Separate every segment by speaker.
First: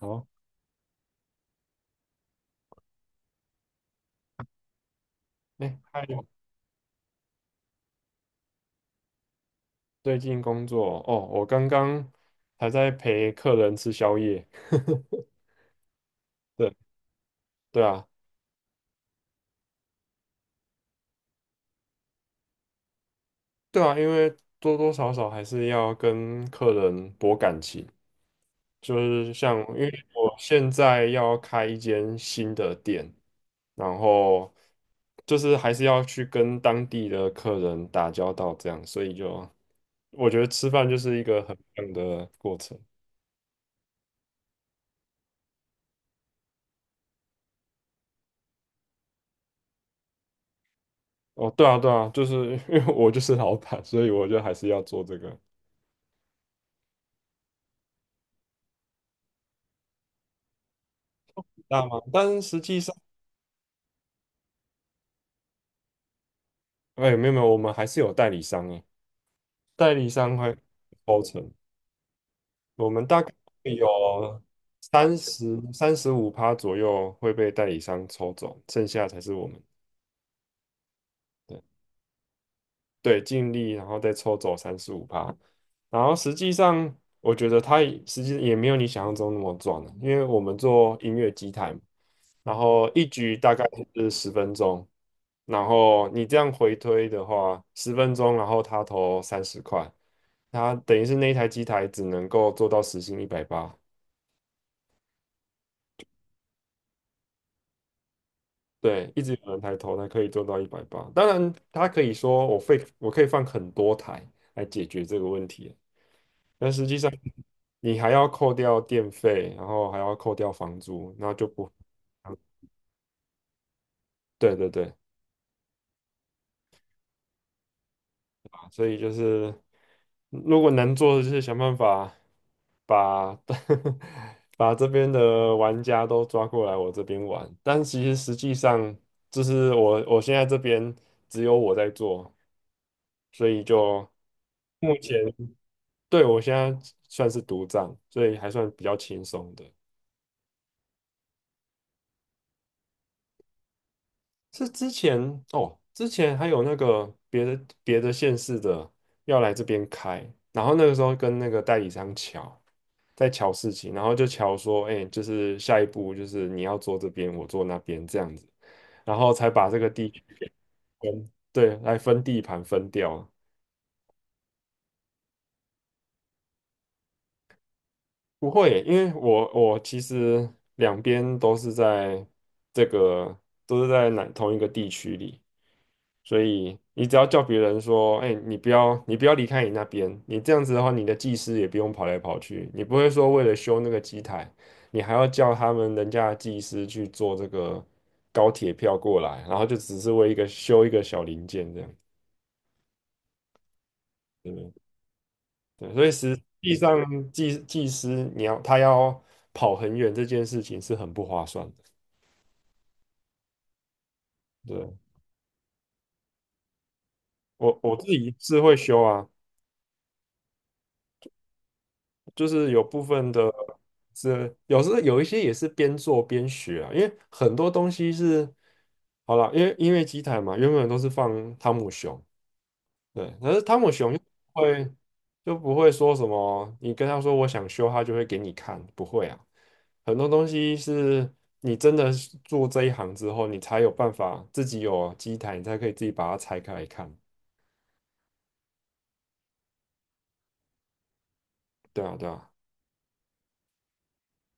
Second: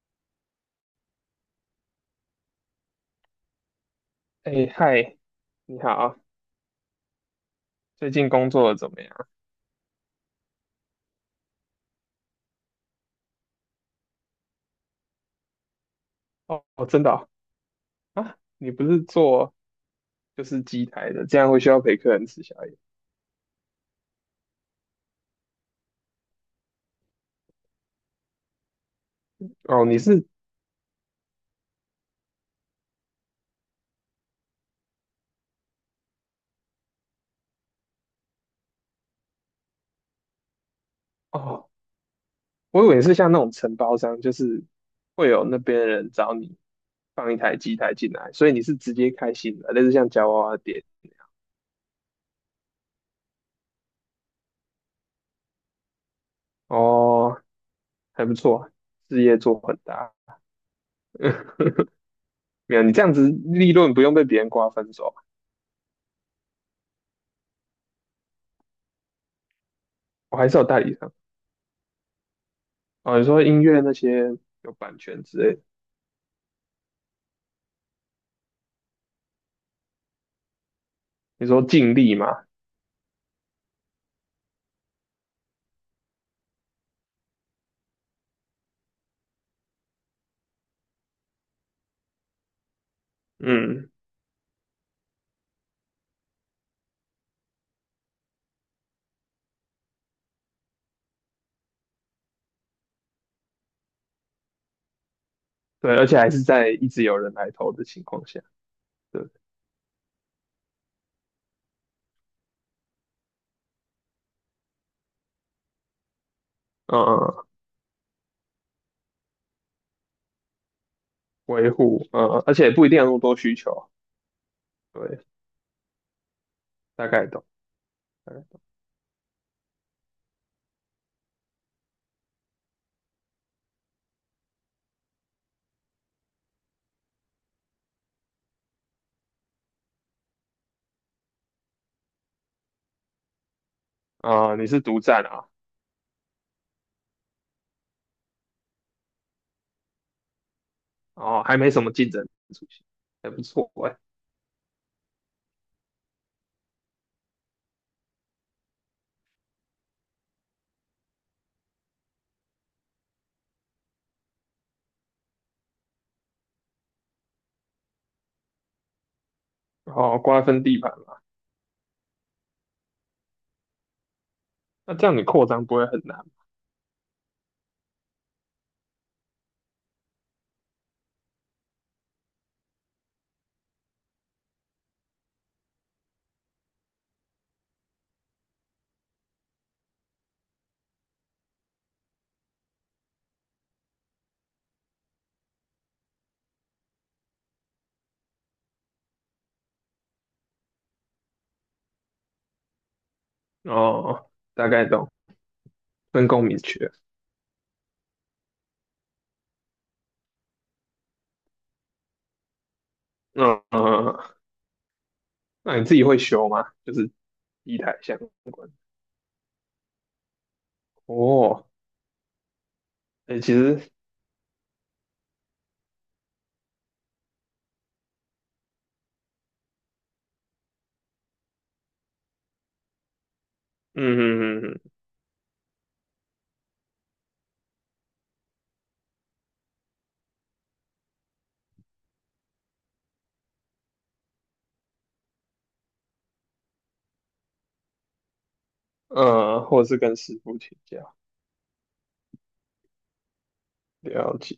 Speaker 1: 好，
Speaker 2: 哎，嗨，
Speaker 1: 哎，
Speaker 2: 你
Speaker 1: 还
Speaker 2: 好，
Speaker 1: 有
Speaker 2: 最近工作得怎么样？
Speaker 1: 最近工作哦，我刚刚还在陪客人吃宵夜。
Speaker 2: 哦，
Speaker 1: 对，
Speaker 2: 哦真的哦。
Speaker 1: 对啊，
Speaker 2: 啊，你不是做就是机台的，这样会需要陪客人吃宵夜。
Speaker 1: 对啊，因为多多少少还是要跟客人博感情，就是像因
Speaker 2: 哦，
Speaker 1: 为
Speaker 2: 你是。
Speaker 1: 我现在要开一间新的店，然后就是还是要去跟当地的客人打交道，这样，所以就我觉得吃饭就是一个很
Speaker 2: 哦，
Speaker 1: 棒的过程。
Speaker 2: 我以为你是像那种承包商，就是会有那边的人找你放一台机台进来，所以你是直接开新的，类似像夹娃娃店。
Speaker 1: 哦，对啊，对啊，就是 因为我就是老板，所以我就还是要做这个
Speaker 2: 哦，还不错，事业做很大。
Speaker 1: 大吗？但是实
Speaker 2: 没
Speaker 1: 际
Speaker 2: 有，你
Speaker 1: 上，
Speaker 2: 这样子利润不用被别人瓜分走，
Speaker 1: 哎，没有没有，我们还是有代理商诶，代理商
Speaker 2: 我还
Speaker 1: 会
Speaker 2: 是有代理商。
Speaker 1: 抽成，我们
Speaker 2: 哦，
Speaker 1: 大
Speaker 2: 你
Speaker 1: 概
Speaker 2: 说音
Speaker 1: 会
Speaker 2: 乐
Speaker 1: 有
Speaker 2: 那些有版
Speaker 1: 三
Speaker 2: 权之类
Speaker 1: 十
Speaker 2: 的，
Speaker 1: 三十五趴左右会被代理商抽走，剩下才是我们。
Speaker 2: 你
Speaker 1: 对
Speaker 2: 说尽力嘛？
Speaker 1: 对，尽力然后再抽走三十五趴，然后实际上我觉得它也实际也没有你想象中那么赚了，因为我们做音乐机台嘛然后一局大概
Speaker 2: 嗯。
Speaker 1: 是十分钟。然后你这样回推的话，十分钟，然后他投30块，他等于是那一台机台只能够做到时薪一百八。
Speaker 2: 对，而且还是在一直有人来投的情况下，
Speaker 1: 对，
Speaker 2: 对，
Speaker 1: 一直有人抬头，它可以做到一百八。当然，他可以说我可以放很多台来解决这个问题，但实
Speaker 2: 嗯
Speaker 1: 际上
Speaker 2: 嗯，
Speaker 1: 你还要扣掉电费，然后还要扣掉房租，然后就不，
Speaker 2: 维护，而且不一定有那么多需求，
Speaker 1: 对对对，
Speaker 2: 对，大概懂，大概懂。
Speaker 1: 所以就是如果能做的就是想办法。把 把这边的玩家都抓过来我这边玩，但其实实际上就是我现在这边只有我在做，所以就
Speaker 2: 啊、你是
Speaker 1: 目
Speaker 2: 独
Speaker 1: 前
Speaker 2: 占啊，
Speaker 1: 对我现在算是独占，所以还算比较轻松的。
Speaker 2: 哦，还没什么竞争出现，还不错哎、
Speaker 1: 是之前哦，之前还有那个别的县市的要来这边开，然后那个时候跟那个代理商抢。在瞧事情，然后就瞧说，哎、就是下一步就是你要坐这边，我坐那边这样子，然后才把这个地区
Speaker 2: 瓜分地盘嘛，
Speaker 1: 分，对，来分地盘分掉啊。
Speaker 2: 那这样你扩张不会很难。
Speaker 1: 不会，因为我其实两边都是在这个都是在哪同一个地区里，所以你只要叫别人说，哎、你不要离开你那边，你这样子的话，你的技师也不用跑来跑去，你不会说为了修那个机台，你还要叫他们人家的技师去做这个高铁票过来，然后就只是为一个修一个小零件这样，
Speaker 2: 哦，大
Speaker 1: 对
Speaker 2: 概懂，
Speaker 1: 对，所以
Speaker 2: 分
Speaker 1: 实
Speaker 2: 工明
Speaker 1: 际
Speaker 2: 确，
Speaker 1: 上技师他要跑很远这件事情是很不划算的。
Speaker 2: 嗯嗯，嗯嗯。
Speaker 1: 对，
Speaker 2: 那你自己会修吗？就是
Speaker 1: 我
Speaker 2: 地
Speaker 1: 我
Speaker 2: 台
Speaker 1: 自
Speaker 2: 相
Speaker 1: 己是
Speaker 2: 关的，
Speaker 1: 会修啊，
Speaker 2: 哦，
Speaker 1: 就是有部分
Speaker 2: 哎，
Speaker 1: 的
Speaker 2: 其实，
Speaker 1: 是有时候有一些也是边做边学啊，因为很多东西是好了，因为机台嘛，原本都是放汤姆熊，对，可是汤姆熊
Speaker 2: 嗯嗯
Speaker 1: 会就不会说什么，你跟他说我想修，他就会给你看，不会啊。很多东西是你真的是做这一行之后，你才有办法自己有机台，你才可以自己把它拆开来看。
Speaker 2: 嗯，或者是跟师傅请教，
Speaker 1: 对啊，对啊。
Speaker 2: 了解，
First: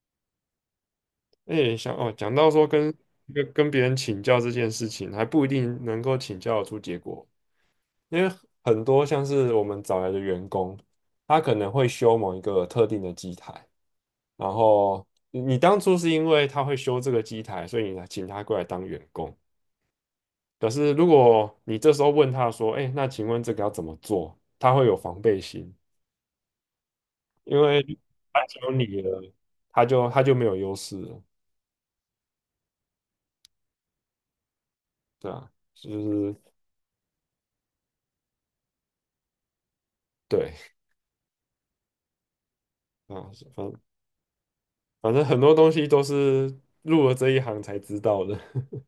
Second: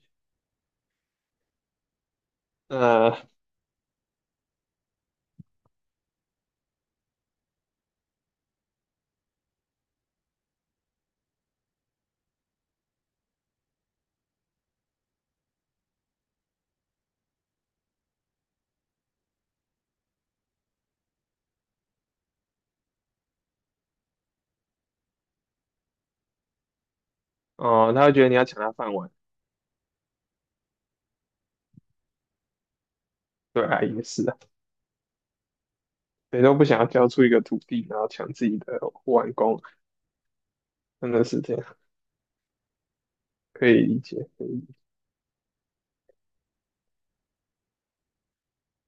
Speaker 1: 哎，想哦，讲到说跟
Speaker 2: 那、
Speaker 1: 跟跟别人请教这件事情，还不一定能够请教得出结果，因为很多像是我们找来的员工，他可能会修某一个特定的机台。然后你当初是因为他会修这个机台，所以你请他过来当员工。可是如果你这时候问他说：“哎，那请问这个要怎么做？”他会有防备心，因为
Speaker 2: 哦，他会觉得你
Speaker 1: 他
Speaker 2: 要
Speaker 1: 只
Speaker 2: 抢
Speaker 1: 有
Speaker 2: 他
Speaker 1: 你
Speaker 2: 饭碗，
Speaker 1: 了，他就没有优势了，
Speaker 2: 对啊，也是啊，
Speaker 1: 对啊，就是
Speaker 2: 谁都不想要交出一个土地，然后抢自己的碗工，
Speaker 1: 对
Speaker 2: 真的是这样，
Speaker 1: 啊，
Speaker 2: 可
Speaker 1: 反
Speaker 2: 以理解，可以理解。
Speaker 1: 反正很多东西都是入了这一行才知道的。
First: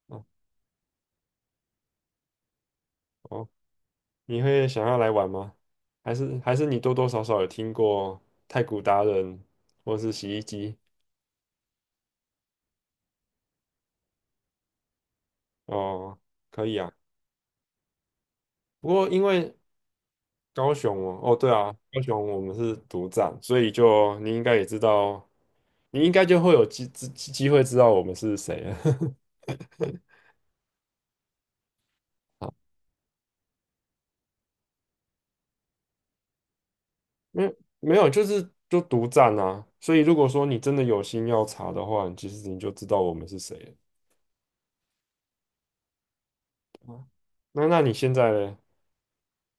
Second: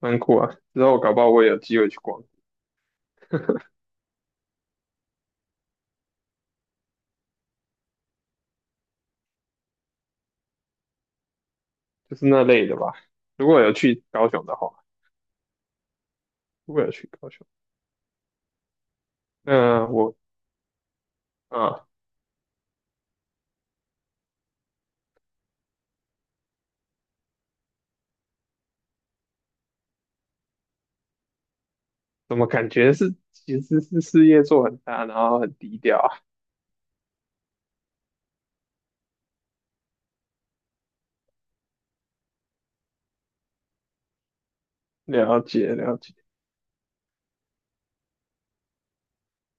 Speaker 2: 蛮
Speaker 1: 哦，
Speaker 2: 酷啊。之后搞不好我也有机会去逛，
Speaker 1: 哦你会想要来玩吗？还是你多多少少有听过太古达人或是洗衣机？
Speaker 2: 就是那类的吧。如果有去高雄的话，
Speaker 1: 哦，可
Speaker 2: 如
Speaker 1: 以
Speaker 2: 果有
Speaker 1: 啊。
Speaker 2: 去高雄，
Speaker 1: 不过因为
Speaker 2: 那我
Speaker 1: 高雄哦，哦对啊，
Speaker 2: 啊，
Speaker 1: 高雄我们是独占，所以就你应该也知道，你应该就会有机会知道我们是谁了。
Speaker 2: 怎 么
Speaker 1: 好，
Speaker 2: 感觉是其实是事业做很大，然后很低调啊？
Speaker 1: 没没有，就是就独占啊。所以如果说你真的有心要查的话，你其实你就知道我们是谁了。
Speaker 2: 了解了解，
Speaker 1: 对吧那你现在呢？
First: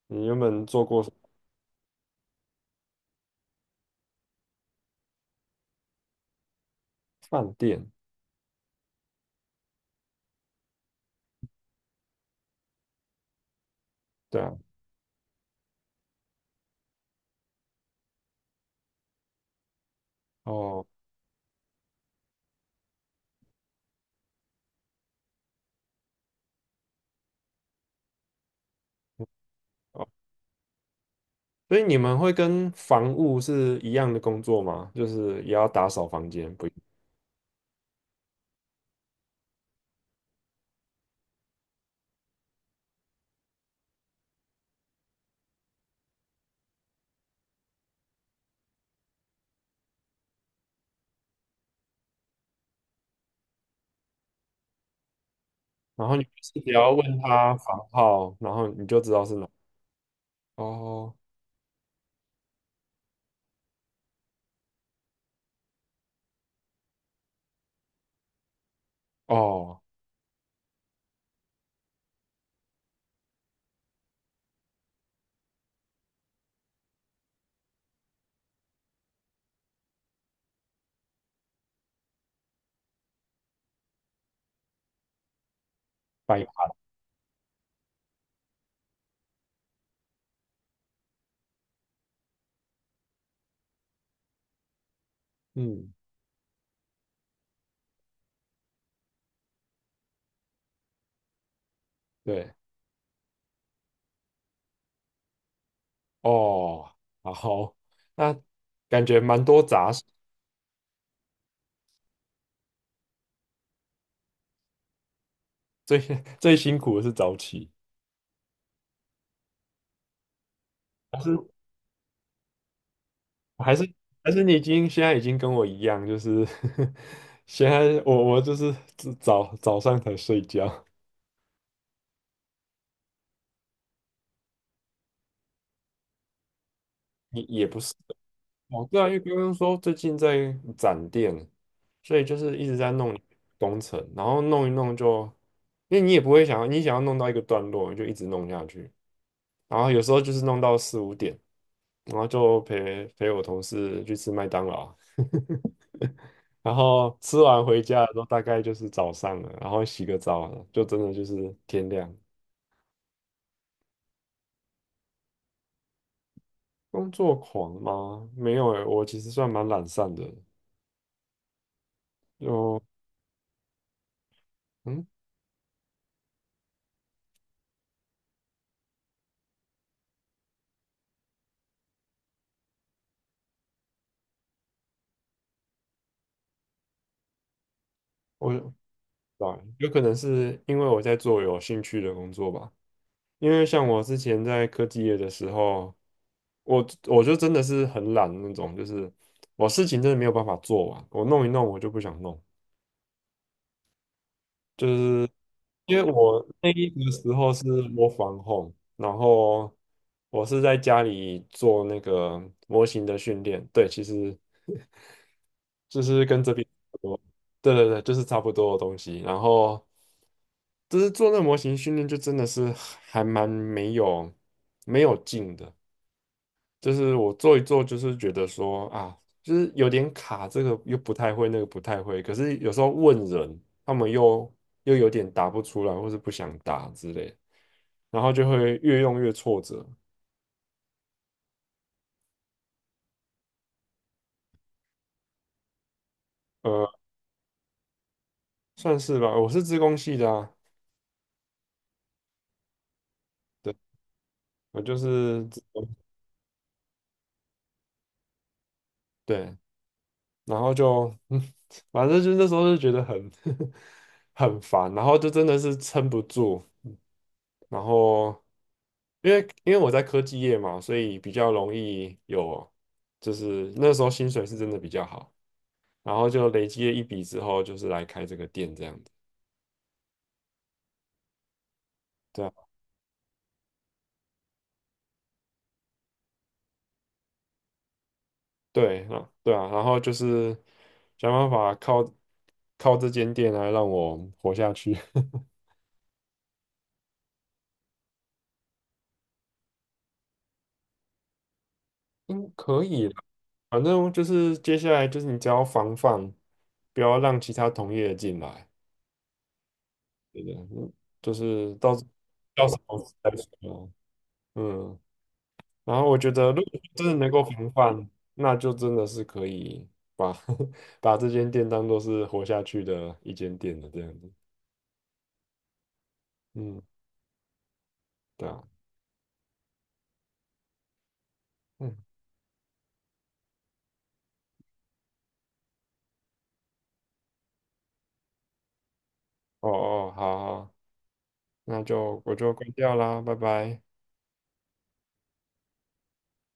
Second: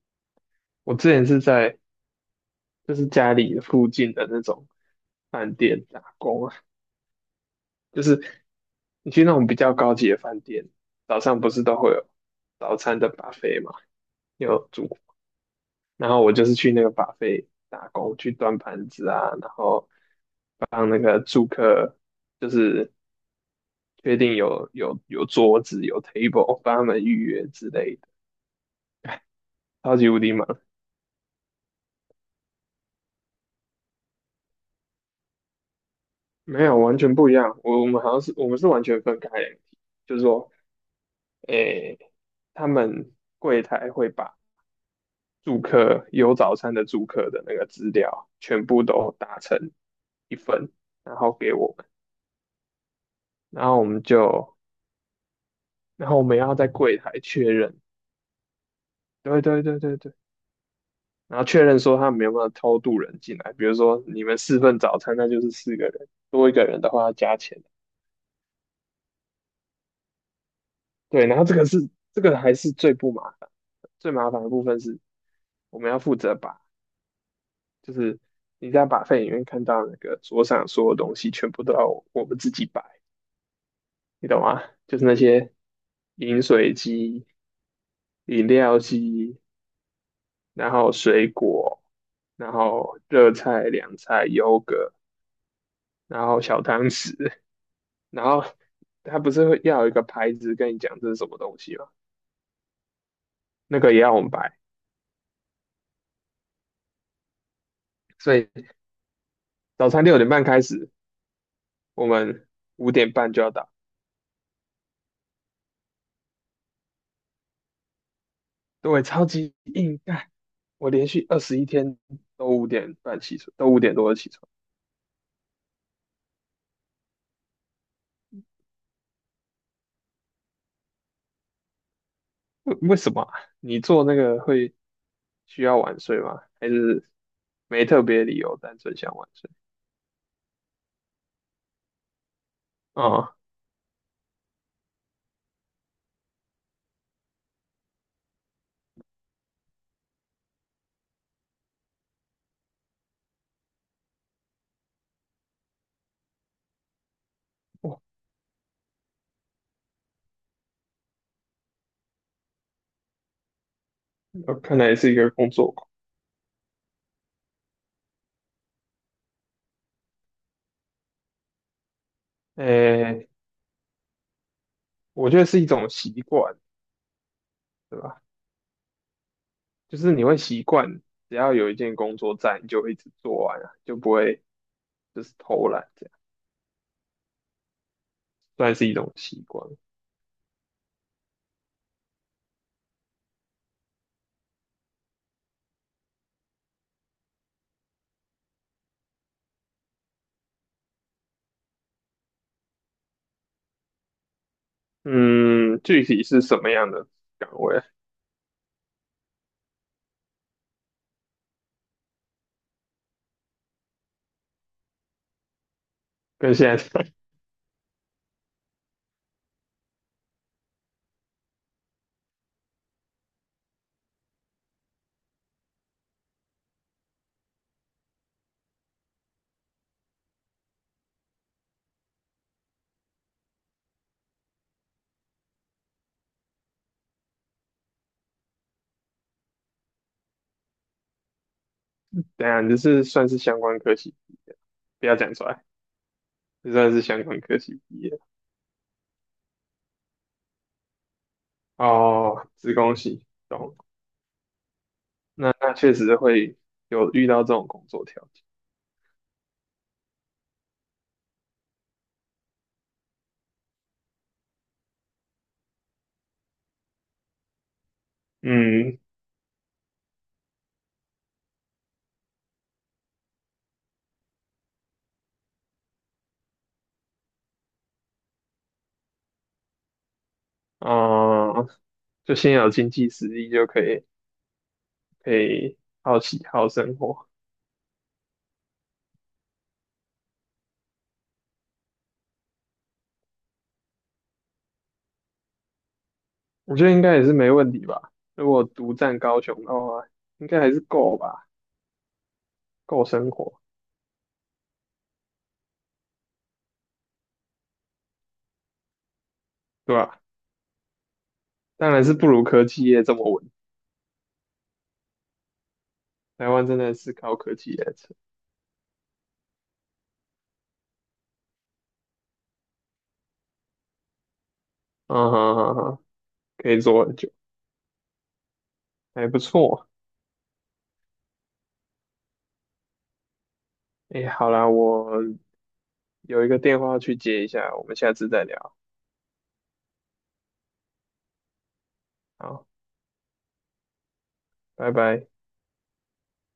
Speaker 1: 你原本做
Speaker 2: 我
Speaker 1: 过什
Speaker 2: 之
Speaker 1: 么
Speaker 2: 前是在就是家里附近的那种饭店打工啊。
Speaker 1: 饭店？
Speaker 2: 就是。你去那种比较高级的饭店，早上不是都会有早餐的 buffet 嘛，
Speaker 1: 对啊，
Speaker 2: 有煮。然后我就是去那个 buffet 打工，去端盘子啊，然后
Speaker 1: 哦
Speaker 2: 帮那个住客，就是确定有桌子有 table，帮他们预约之类的，超
Speaker 1: 哦，
Speaker 2: 级无敌忙。
Speaker 1: 所以你们会跟房务是一样的工作吗？就是也要打扫房间，
Speaker 2: 没
Speaker 1: 不？
Speaker 2: 有，完全不一样。我们好像是我们是完全分开两体，就是说，诶，他们。柜台会把。住客有早餐的住客的那个资料全部都打成一份，然后给我们，然后我们就，
Speaker 1: 然
Speaker 2: 然
Speaker 1: 后
Speaker 2: 后
Speaker 1: 你
Speaker 2: 我
Speaker 1: 就
Speaker 2: 们要
Speaker 1: 是
Speaker 2: 在
Speaker 1: 只要
Speaker 2: 柜台
Speaker 1: 问
Speaker 2: 确
Speaker 1: 他
Speaker 2: 认，
Speaker 1: 房号，然后你就知道是
Speaker 2: 对
Speaker 1: 哪。
Speaker 2: 对对对对，
Speaker 1: 哦
Speaker 2: 然后确认说他们有没有偷渡人进来，比如说你们四份早餐，那就是四个人，多一个人的话要加钱，
Speaker 1: 哦，
Speaker 2: 对，然后这个还是最不麻烦，最麻烦的部分是我们要负责把就是。你在把费里面看到那个桌上所有东西，全部都要我们自己摆。你懂吗？就是那些饮
Speaker 1: 百块
Speaker 2: 水机、饮料机，然后水果，然后热菜、凉菜、优格，
Speaker 1: 嗯，
Speaker 2: 然后小汤匙，然后他不是会要有一个牌子跟你讲这是什么东西吗？
Speaker 1: 对，
Speaker 2: 那个也要我们摆，
Speaker 1: 哦，好，
Speaker 2: 所
Speaker 1: 那
Speaker 2: 以
Speaker 1: 感觉蛮多
Speaker 2: 早
Speaker 1: 杂事，
Speaker 2: 餐6点半开始，我们五点半就要到。
Speaker 1: 最 最辛苦的是早起，
Speaker 2: 对，超级硬干，我连
Speaker 1: 还
Speaker 2: 续
Speaker 1: 是
Speaker 2: 21天都五点半起床，都
Speaker 1: 还
Speaker 2: 五
Speaker 1: 是
Speaker 2: 点多就起
Speaker 1: 还是
Speaker 2: 床。
Speaker 1: 你现在已经跟我一样，就是 现在我就是早上才睡觉，
Speaker 2: 为什么啊，你做那个会需要晚睡吗？还是
Speaker 1: 也不
Speaker 2: 没
Speaker 1: 是。
Speaker 2: 特别理由，单
Speaker 1: 哦，
Speaker 2: 纯
Speaker 1: 对啊，因
Speaker 2: 想
Speaker 1: 为
Speaker 2: 晚
Speaker 1: 刚
Speaker 2: 睡？
Speaker 1: 刚说最近在展店，所以就是一直在弄
Speaker 2: 啊、
Speaker 1: 工程，然后弄一弄就，因为你也不会想要，你想要弄到一个段落，你就一直弄下去，然后有时候就是弄到四五点，然后就陪我同事去吃麦当劳，然后吃完回
Speaker 2: 我
Speaker 1: 家的时候大概就是早上了，然后洗个澡了就真的就是天亮。
Speaker 2: 我看来是一个工作狂。
Speaker 1: 工作狂吗？没有诶，我其实算蛮懒散的，就
Speaker 2: 诶，
Speaker 1: 嗯。
Speaker 2: 我觉得是一种习惯，对吧？就是你会习惯，只要有一件工作在，你就会一直做完啊，就不会就是偷懒这样，
Speaker 1: 我。
Speaker 2: 算是一种习
Speaker 1: 对啊，
Speaker 2: 惯。
Speaker 1: 有可能是因为我在做有兴趣的工作吧。因为像我之前在科技业的时候，我就真的是很懒的那种，就是我事情真的没有办法做完，我弄一弄我就不想弄，就是
Speaker 2: 嗯，
Speaker 1: 因为
Speaker 2: 具体是
Speaker 1: 我
Speaker 2: 什
Speaker 1: 那
Speaker 2: 么
Speaker 1: 一
Speaker 2: 样的
Speaker 1: 个时
Speaker 2: 岗
Speaker 1: 候是
Speaker 2: 位啊，
Speaker 1: w o r home，然后我是在家里做那个模型的训练，对，其实 就是跟这
Speaker 2: 跟
Speaker 1: 边差
Speaker 2: 现
Speaker 1: 不
Speaker 2: 在
Speaker 1: 多，对对对，就是差不多的东西，然后。就是做那个模型训练就真的是还蛮没有劲的，就是我做一做，就是觉得说啊，就是有点卡，这个又不太会，那个不太会，可是有时候问人，他们又有点答不出来，或是不想答之类的然后就会越用越挫折，
Speaker 2: 等一下你这是算是相关科系，不要讲出来，这
Speaker 1: 呃，
Speaker 2: 算是相关科系毕业。
Speaker 1: 算是吧，我是资工系的啊，
Speaker 2: 哦，子宫系，
Speaker 1: 对，
Speaker 2: 懂。
Speaker 1: 我就是
Speaker 2: 那
Speaker 1: 资
Speaker 2: 那
Speaker 1: 工
Speaker 2: 确实会有遇到这种工作条件。
Speaker 1: 对，然后就嗯，反正就那时候就觉得很 很烦，然后就真的是撑不住。然后
Speaker 2: 嗯，
Speaker 1: 因为我在科技业嘛，所以比较容易有，就是那时候薪水是真的比较好，然后就累积了一笔之后，就是来开这个店这样子。
Speaker 2: 哦、就
Speaker 1: 对啊，
Speaker 2: 先有经济实力就可以好奇好生活，
Speaker 1: 对啊，对啊，然后就是想办法靠这间店来让我活下去。
Speaker 2: 我觉得应该也是没问题吧。如果独占高雄的话，应该还是够吧，
Speaker 1: 嗯，可
Speaker 2: 够
Speaker 1: 以啦，
Speaker 2: 生活，
Speaker 1: 反正就是接下来就是你只要防范，不要让其他同业进来，
Speaker 2: 对吧？
Speaker 1: 对的，嗯就是
Speaker 2: 当
Speaker 1: 到
Speaker 2: 然
Speaker 1: 时
Speaker 2: 是不如科
Speaker 1: 到时
Speaker 2: 技
Speaker 1: 候
Speaker 2: 业这么
Speaker 1: 再
Speaker 2: 稳。
Speaker 1: 说。嗯。然后我觉
Speaker 2: 台
Speaker 1: 得，如
Speaker 2: 湾真
Speaker 1: 果
Speaker 2: 的
Speaker 1: 真
Speaker 2: 是
Speaker 1: 的能
Speaker 2: 高
Speaker 1: 够
Speaker 2: 科
Speaker 1: 防
Speaker 2: 技业
Speaker 1: 范，
Speaker 2: 城，
Speaker 1: 那就真的是可以把 把这间店当做是活下去的一间店的这样子。
Speaker 2: 嗯哼哼哼可以
Speaker 1: 嗯，
Speaker 2: 做很久，
Speaker 1: 对啊，
Speaker 2: 还不错。
Speaker 1: 嗯，
Speaker 2: 哎，好啦，我有一个电话去接一下，我们下次再聊。
Speaker 1: 哦哦，好好，那就我就
Speaker 2: 好。
Speaker 1: 关掉啦，拜拜。
Speaker 2: 拜拜。